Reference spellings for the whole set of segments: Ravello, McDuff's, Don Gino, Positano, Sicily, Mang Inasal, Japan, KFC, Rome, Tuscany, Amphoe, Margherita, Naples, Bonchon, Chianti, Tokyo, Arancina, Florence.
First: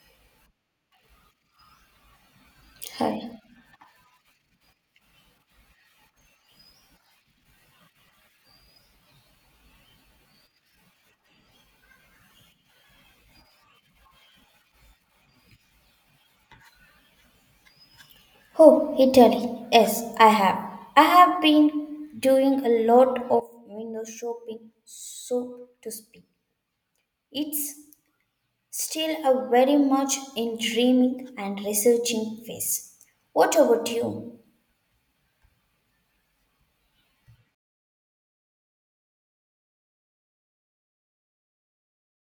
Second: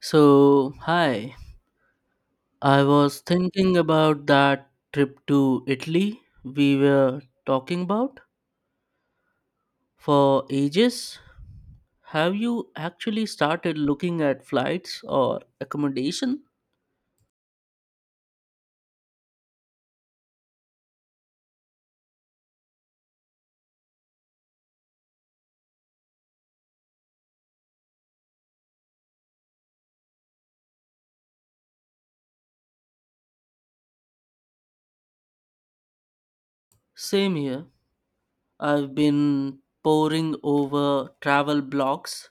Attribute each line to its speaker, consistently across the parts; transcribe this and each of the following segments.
Speaker 1: So, hi. I was
Speaker 2: Hi.
Speaker 1: thinking about that trip to Italy we were talking about for ages. Have you actually started looking at flights or accommodation?
Speaker 2: Oh, Italy. Yes, I have. I have been doing a lot of window shopping, so to speak. It's still a very much in dreaming and researching phase. What about you?
Speaker 1: Same here. I've been poring over travel blogs,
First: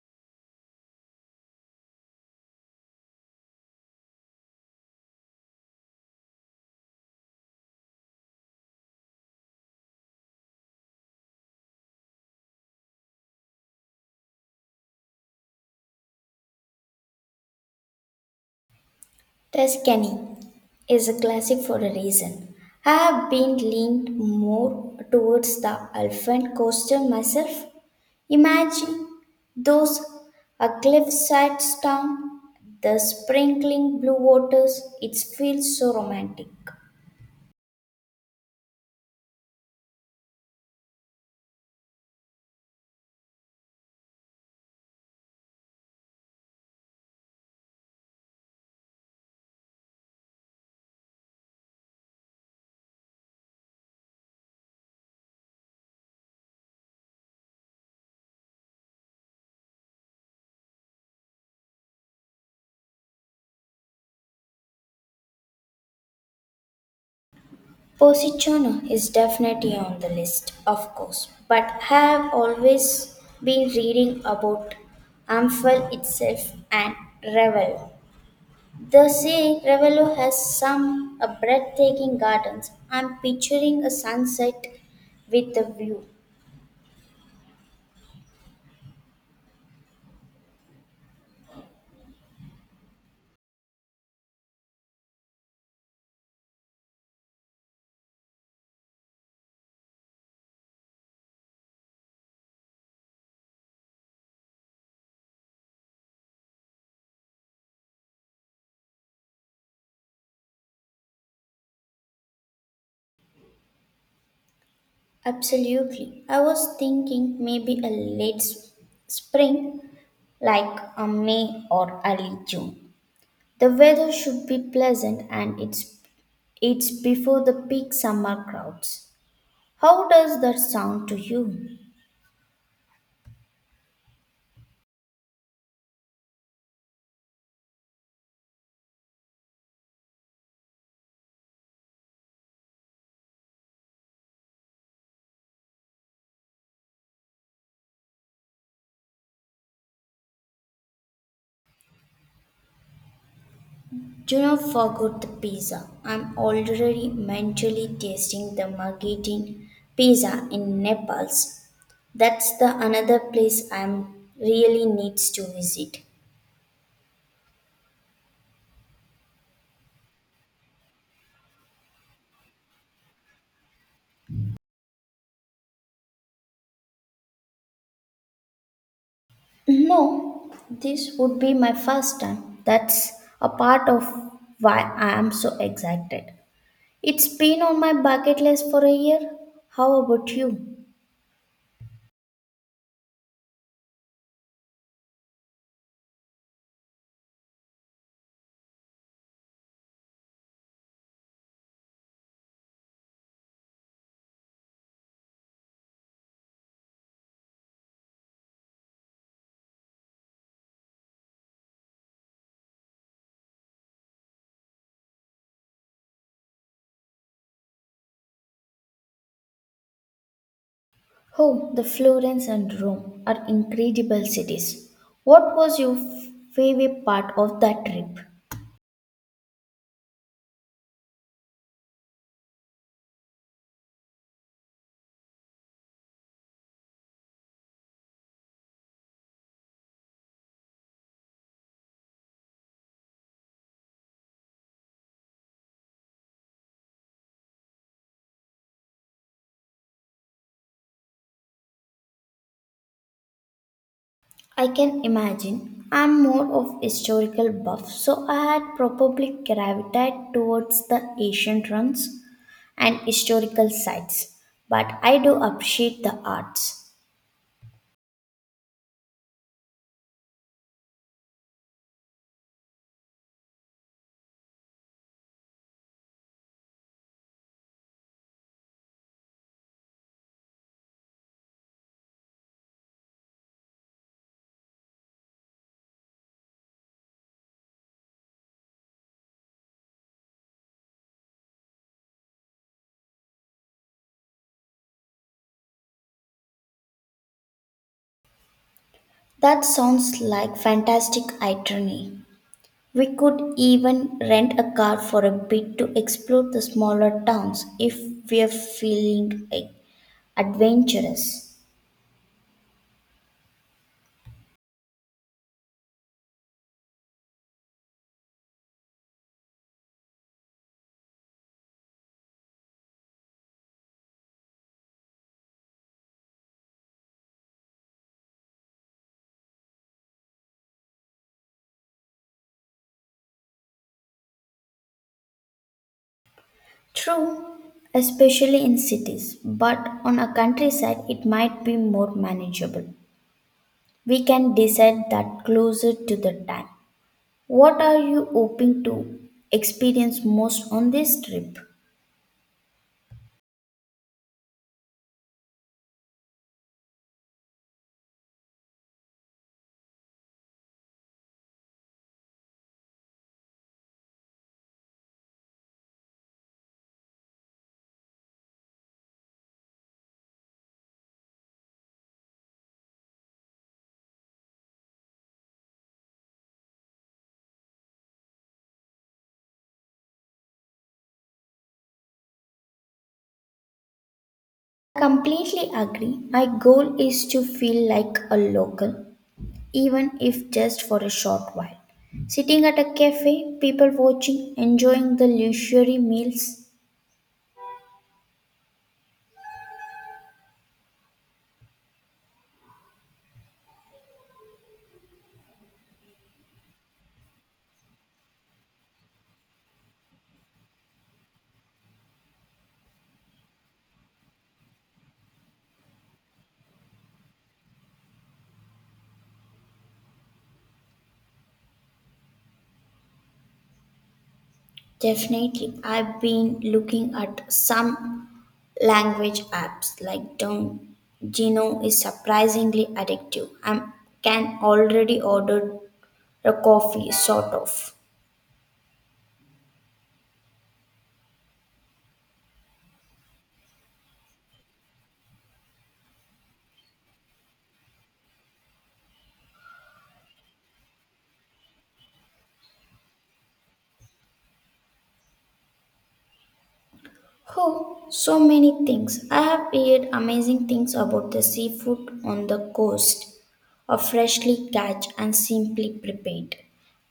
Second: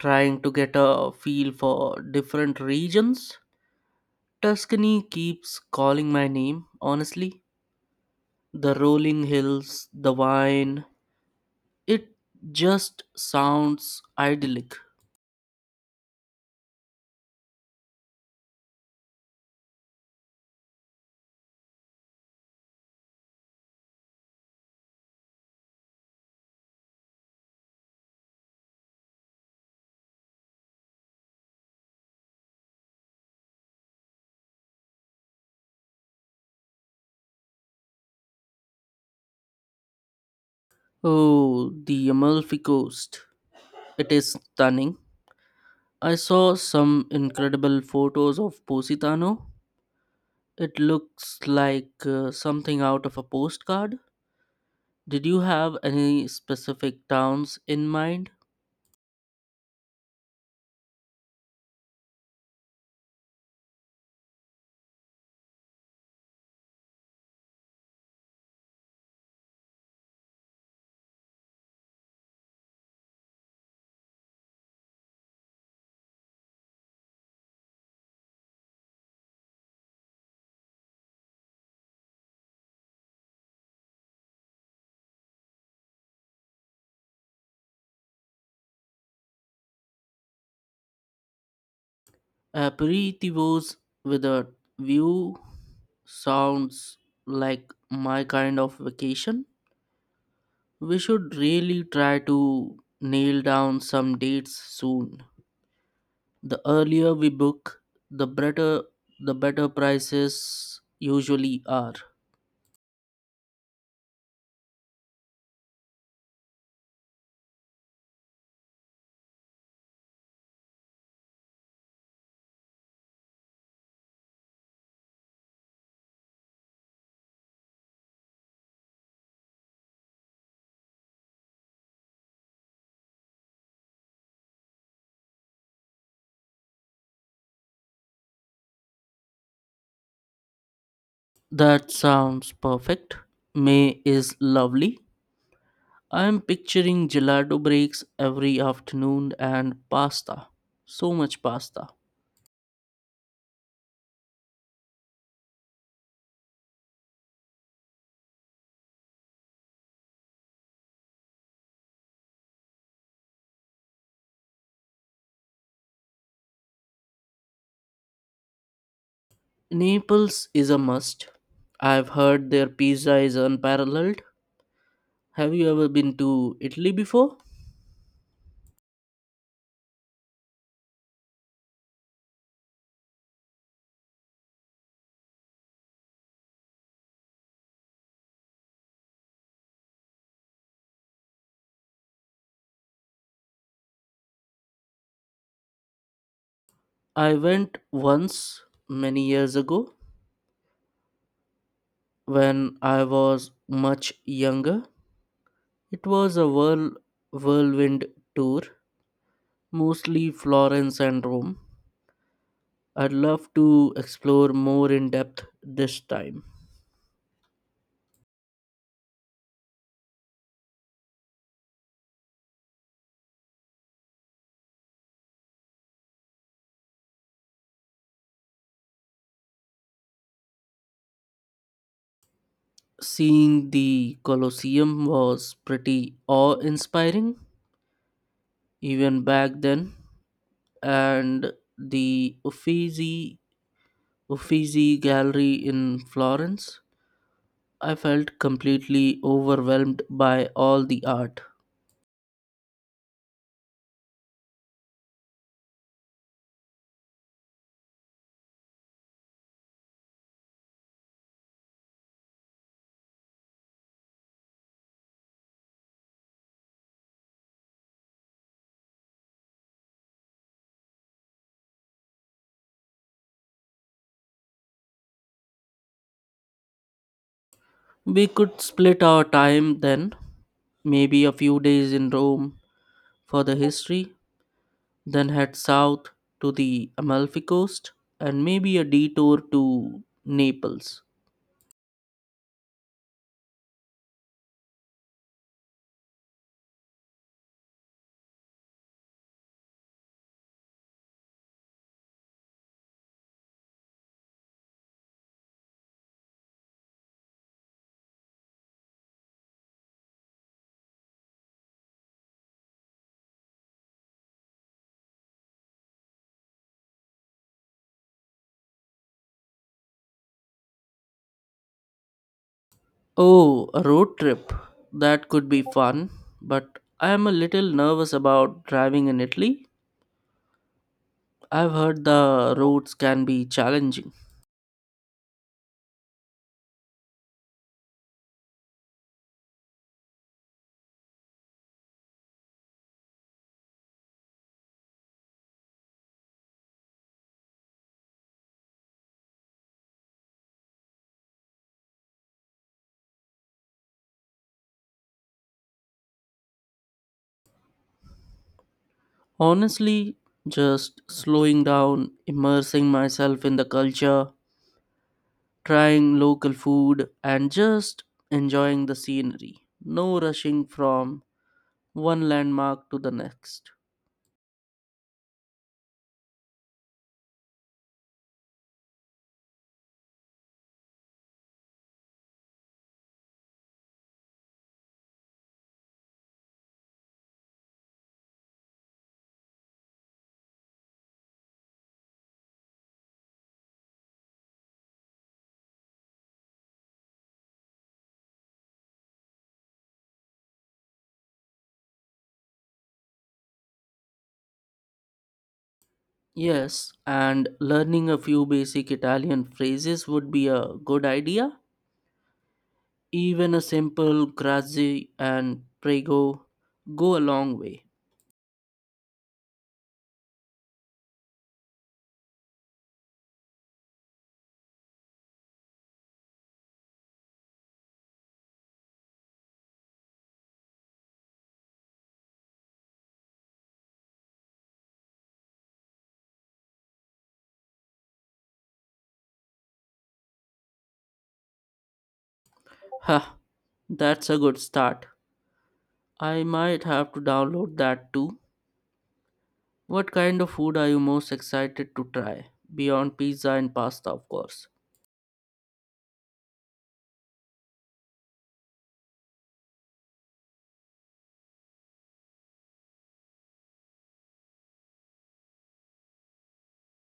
Speaker 1: trying to get a feel for different regions. Tuscany keeps calling my name, honestly. The rolling hills, the wine, it just sounds idyllic.
Speaker 2: Tuscany is a classic for a reason. I have been leaned more towards the Alpine coastal myself. Imagine those a cliffside town, the sprinkling blue waters, it feels so romantic.
Speaker 1: Oh, the Amalfi Coast. It is stunning. I saw some incredible photos of Positano. It looks like something out of a postcard. Did you have any specific towns in mind?
Speaker 2: Positano is definitely on the list, of course, but I have always been reading about Amphoe itself and Ravello. The say Ravello has some breathtaking gardens. I'm picturing a sunset with a view.
Speaker 1: Aperitivos with a view sounds like my kind of vacation. We should really try to nail down some dates soon. The earlier we book, the better the better prices usually are.
Speaker 2: Absolutely. I was thinking maybe a late spring, like a May or early June. The weather should be pleasant and it's before the peak summer crowds. How does that sound to you?
Speaker 1: That sounds perfect. May is lovely. I am picturing gelato breaks every afternoon and pasta. So much pasta.
Speaker 2: Do not forget the pizza. I'm already mentally tasting the Margherita pizza in Naples. That's the another place I'm really needs to visit.
Speaker 1: Naples is a must. I've heard their pizza is unparalleled. Have you ever been to Italy before?
Speaker 2: No, this would be my first time. That's a part of why I am so excited. It's been on my bucket list for a year. How about you?
Speaker 1: I went once many years ago when I was much younger. It was a whirlwind tour, mostly Florence and Rome. I'd love to explore more in depth this time.
Speaker 2: Oh, the Florence and Rome are incredible cities. What was your favorite part of that trip?
Speaker 1: Seeing the Colosseum was pretty awe inspiring, even back then, and the Uffizi Gallery in Florence. I felt completely overwhelmed by all the art.
Speaker 2: I can imagine. I'm more of historical buff, so I had probably gravitated towards the ancient ruins and historical sites. But I do appreciate the arts.
Speaker 1: We could split our time then, maybe a few days in Rome for the history, then head south to the Amalfi Coast and maybe a detour to Naples.
Speaker 2: That sounds like fantastic itinerary. We could even rent a car for a bit to explore the smaller towns if we're feeling adventurous.
Speaker 1: Oh, a road trip. That could be fun, but I am a little nervous about driving in Italy. I've heard the roads can be challenging.
Speaker 2: True, especially in cities, but on a countryside it might be more manageable. We can decide that closer to the time. What are you hoping to experience most on this trip?
Speaker 1: Honestly, just slowing down, immersing myself in the culture, trying local food, and just enjoying the scenery. No rushing from one landmark to the next.
Speaker 2: Completely agree. My goal is to feel like a local, even if just for a short while. Sitting at a cafe, people watching, enjoying the luxury meals.
Speaker 1: Yes, and learning a few basic Italian phrases would be a good idea. Even a simple grazie and prego go a long way.
Speaker 2: Definitely. I've been looking at some language apps like Don Gino is surprisingly addictive. I can already order a coffee, sort of.
Speaker 1: Ha, that's a good start. I might have to download that too. What kind of food are you most excited to try? Beyond pizza and pasta, of course.
Speaker 2: Oh, so many things. I have heard amazing things about the seafood on the coast, are freshly catch and simply prepared,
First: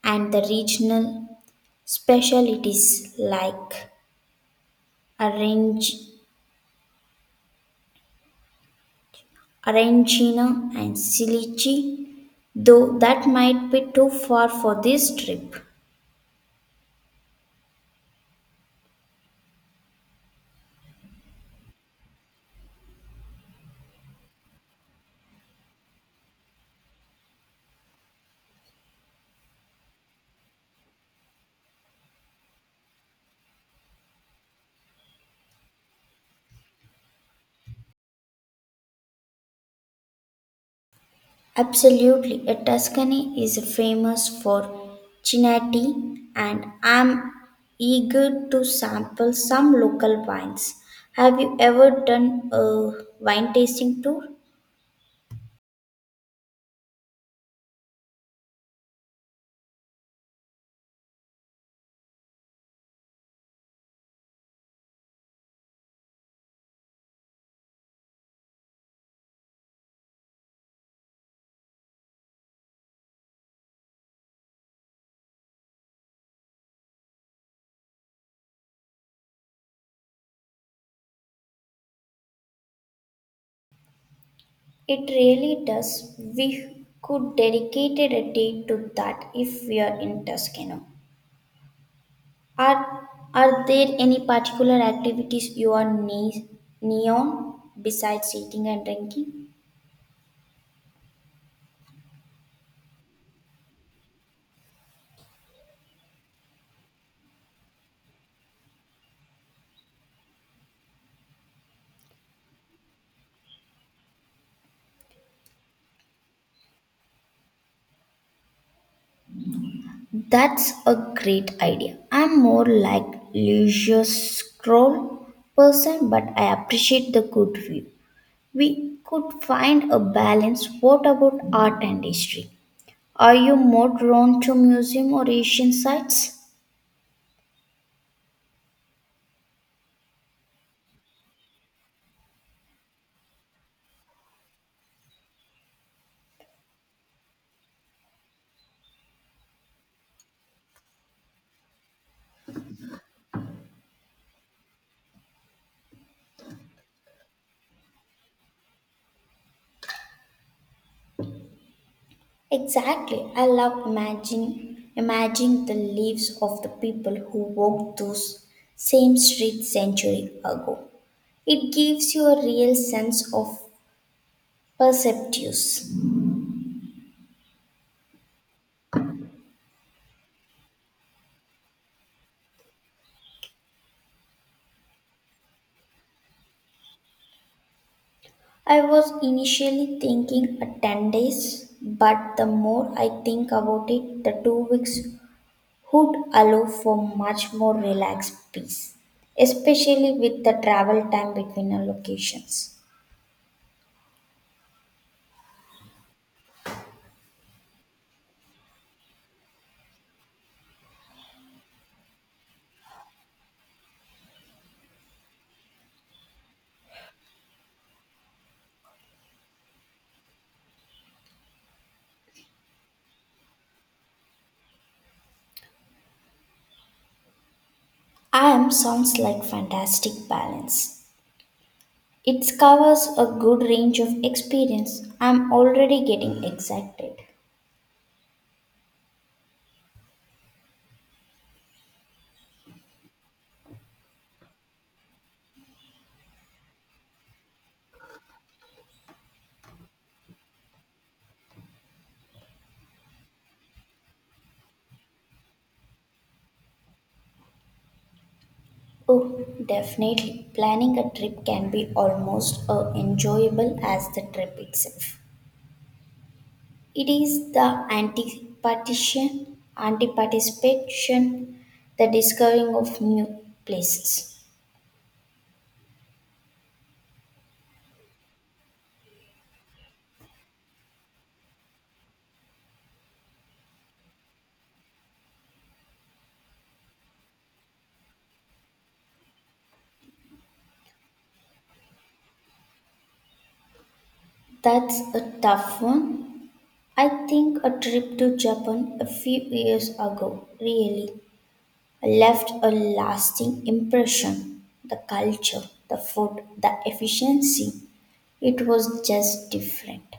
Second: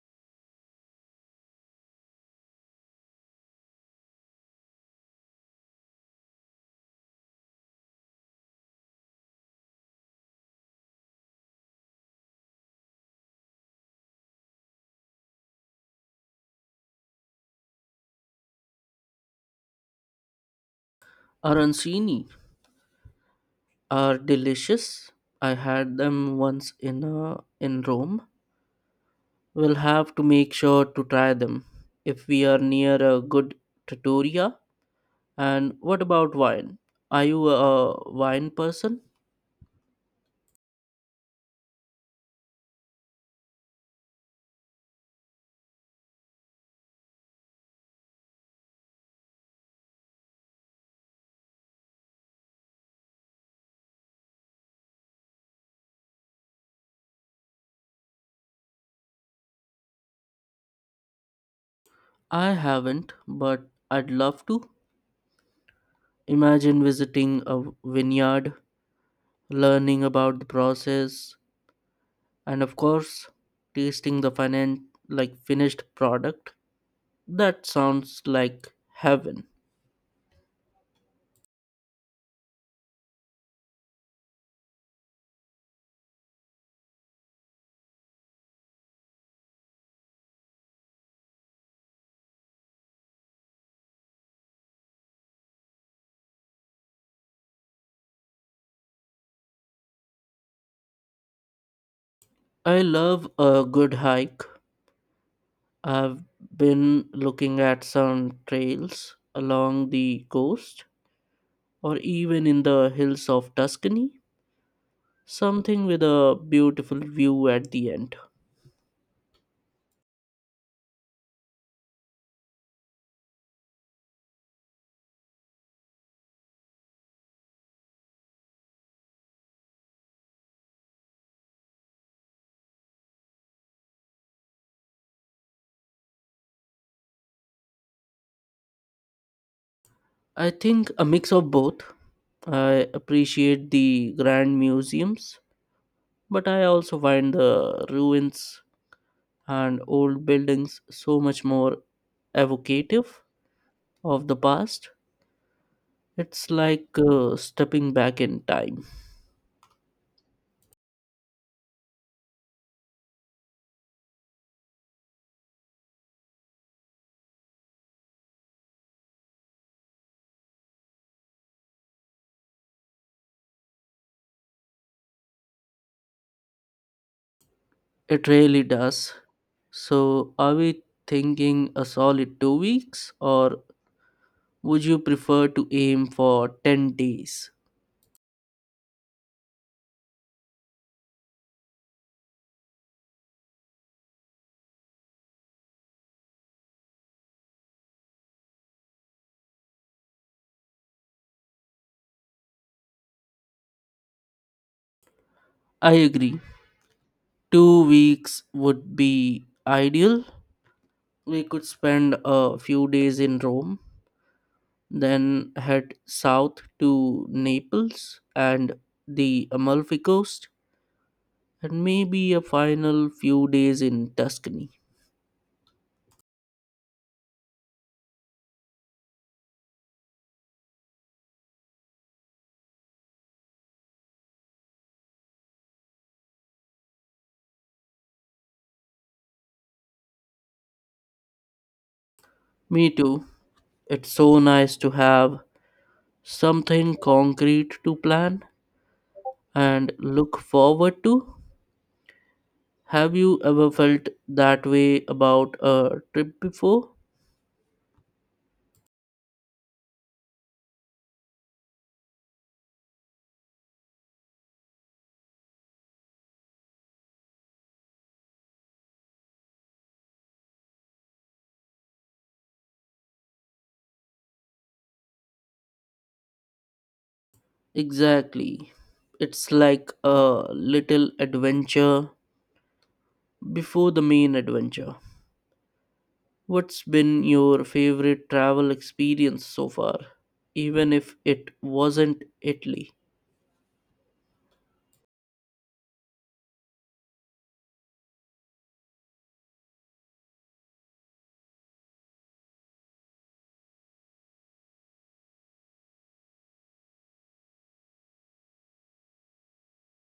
Speaker 2: and the regional specialties like arrange Arancina and Sicily, though that might be too far for this trip.
Speaker 1: Arancini are delicious. I had them once in Rome. We'll have to make sure to try them if we are near a good trattoria. And what about wine? Are you a wine person?
Speaker 2: Absolutely, a Tuscany is famous for Chianti, and I'm eager to sample some local wines. Have you ever done a wine tasting tour?
Speaker 1: I haven't, but I'd love to. Imagine visiting a vineyard, learning about the process, and of course, tasting the finished product. That sounds like heaven.
Speaker 2: It really does. We could dedicate a day to that if we are in Tuscany. Are are there any particular activities you are neon besides eating and drinking?
Speaker 1: I love a good hike. I've been looking at some trails along the coast or even in the hills of Tuscany, something with a beautiful view at the end.
Speaker 2: That's a great idea. I'm more like leisure scroll person, but I appreciate the good view. We could find a balance. What about art and history? Are you more drawn to museum or Asian sites?
Speaker 1: I think a mix of both. I appreciate the grand museums, but I also find the ruins and old buildings so much more evocative of the past. It's like stepping back in time.
Speaker 2: Exactly. I love imagining the lives of the people who walked those same streets century ago. It gives you a real sense of perceptives.
Speaker 1: It really does. So, are we thinking a solid 2 weeks, or would you prefer to aim for 10 days?
Speaker 2: I was initially thinking a 10 days, but the more I think about it, the 2 weeks would allow for much more relaxed peace, especially with the travel time between our locations.
Speaker 1: I agree. 2 weeks would be ideal. We could spend a few days in Rome, then head south to Naples and the Amalfi Coast, and maybe a final few days in Tuscany.
Speaker 2: I am sounds like fantastic balance. It covers a good range of experience. I'm already getting excited.
Speaker 1: Me too. It's so nice to have something concrete to plan and look forward to. Have you ever felt that way about a trip before?
Speaker 2: Oh, definitely. Planning a trip can be almost as enjoyable as the trip itself. It is the anti-partition, anti-participation, the discovering of new places.
Speaker 1: Exactly. It's like a little adventure before the main adventure. What's been your favorite travel experience so far, even if it wasn't Italy?
Speaker 2: That's a tough one. I think a trip to Japan a few years ago really left a lasting impression. The culture, the food, the efficiency, it was just different.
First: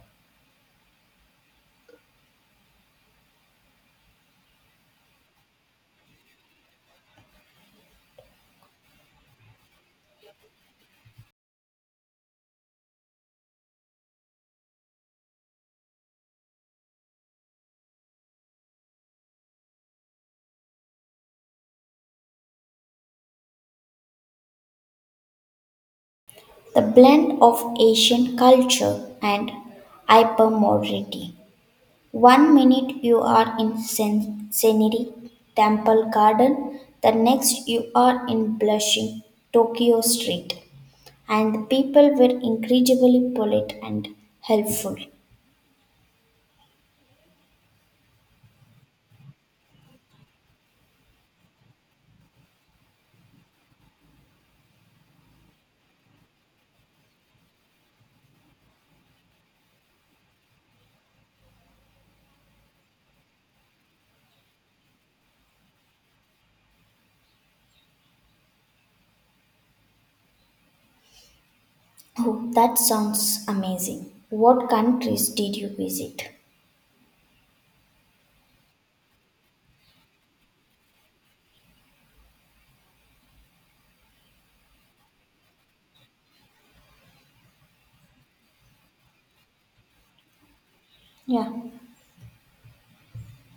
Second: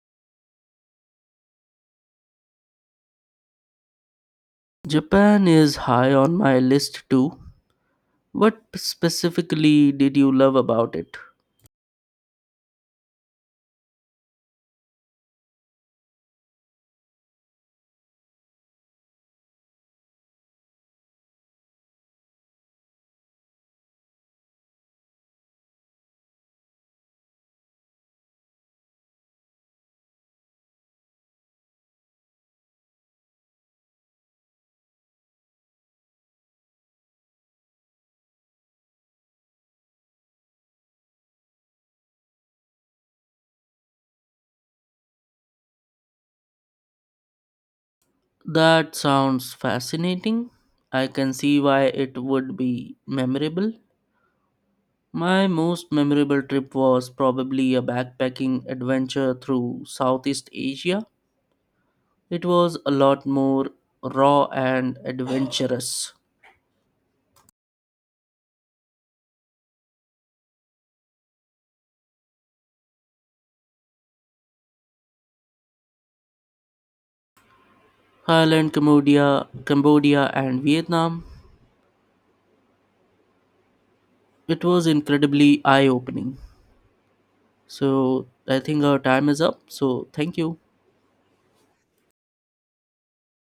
Speaker 1: Japan is high on my list too. What specifically did you love about it?
Speaker 2: The blend of Asian culture and hypermodernity. One minute you are in scenery temple garden, the next you are in blushing Tokyo street, and the people were incredibly polite and helpful.
Speaker 1: That sounds fascinating. I can see why it would be memorable. My most memorable trip was probably a backpacking adventure through Southeast Asia. It was a lot more raw and adventurous.
Speaker 2: Oh, that sounds amazing. What countries did you visit?
Speaker 1: Thailand, Cambodia and Vietnam. It was incredibly eye-opening. So, I think our time is up. So, thank you.
Speaker 2: Yeah.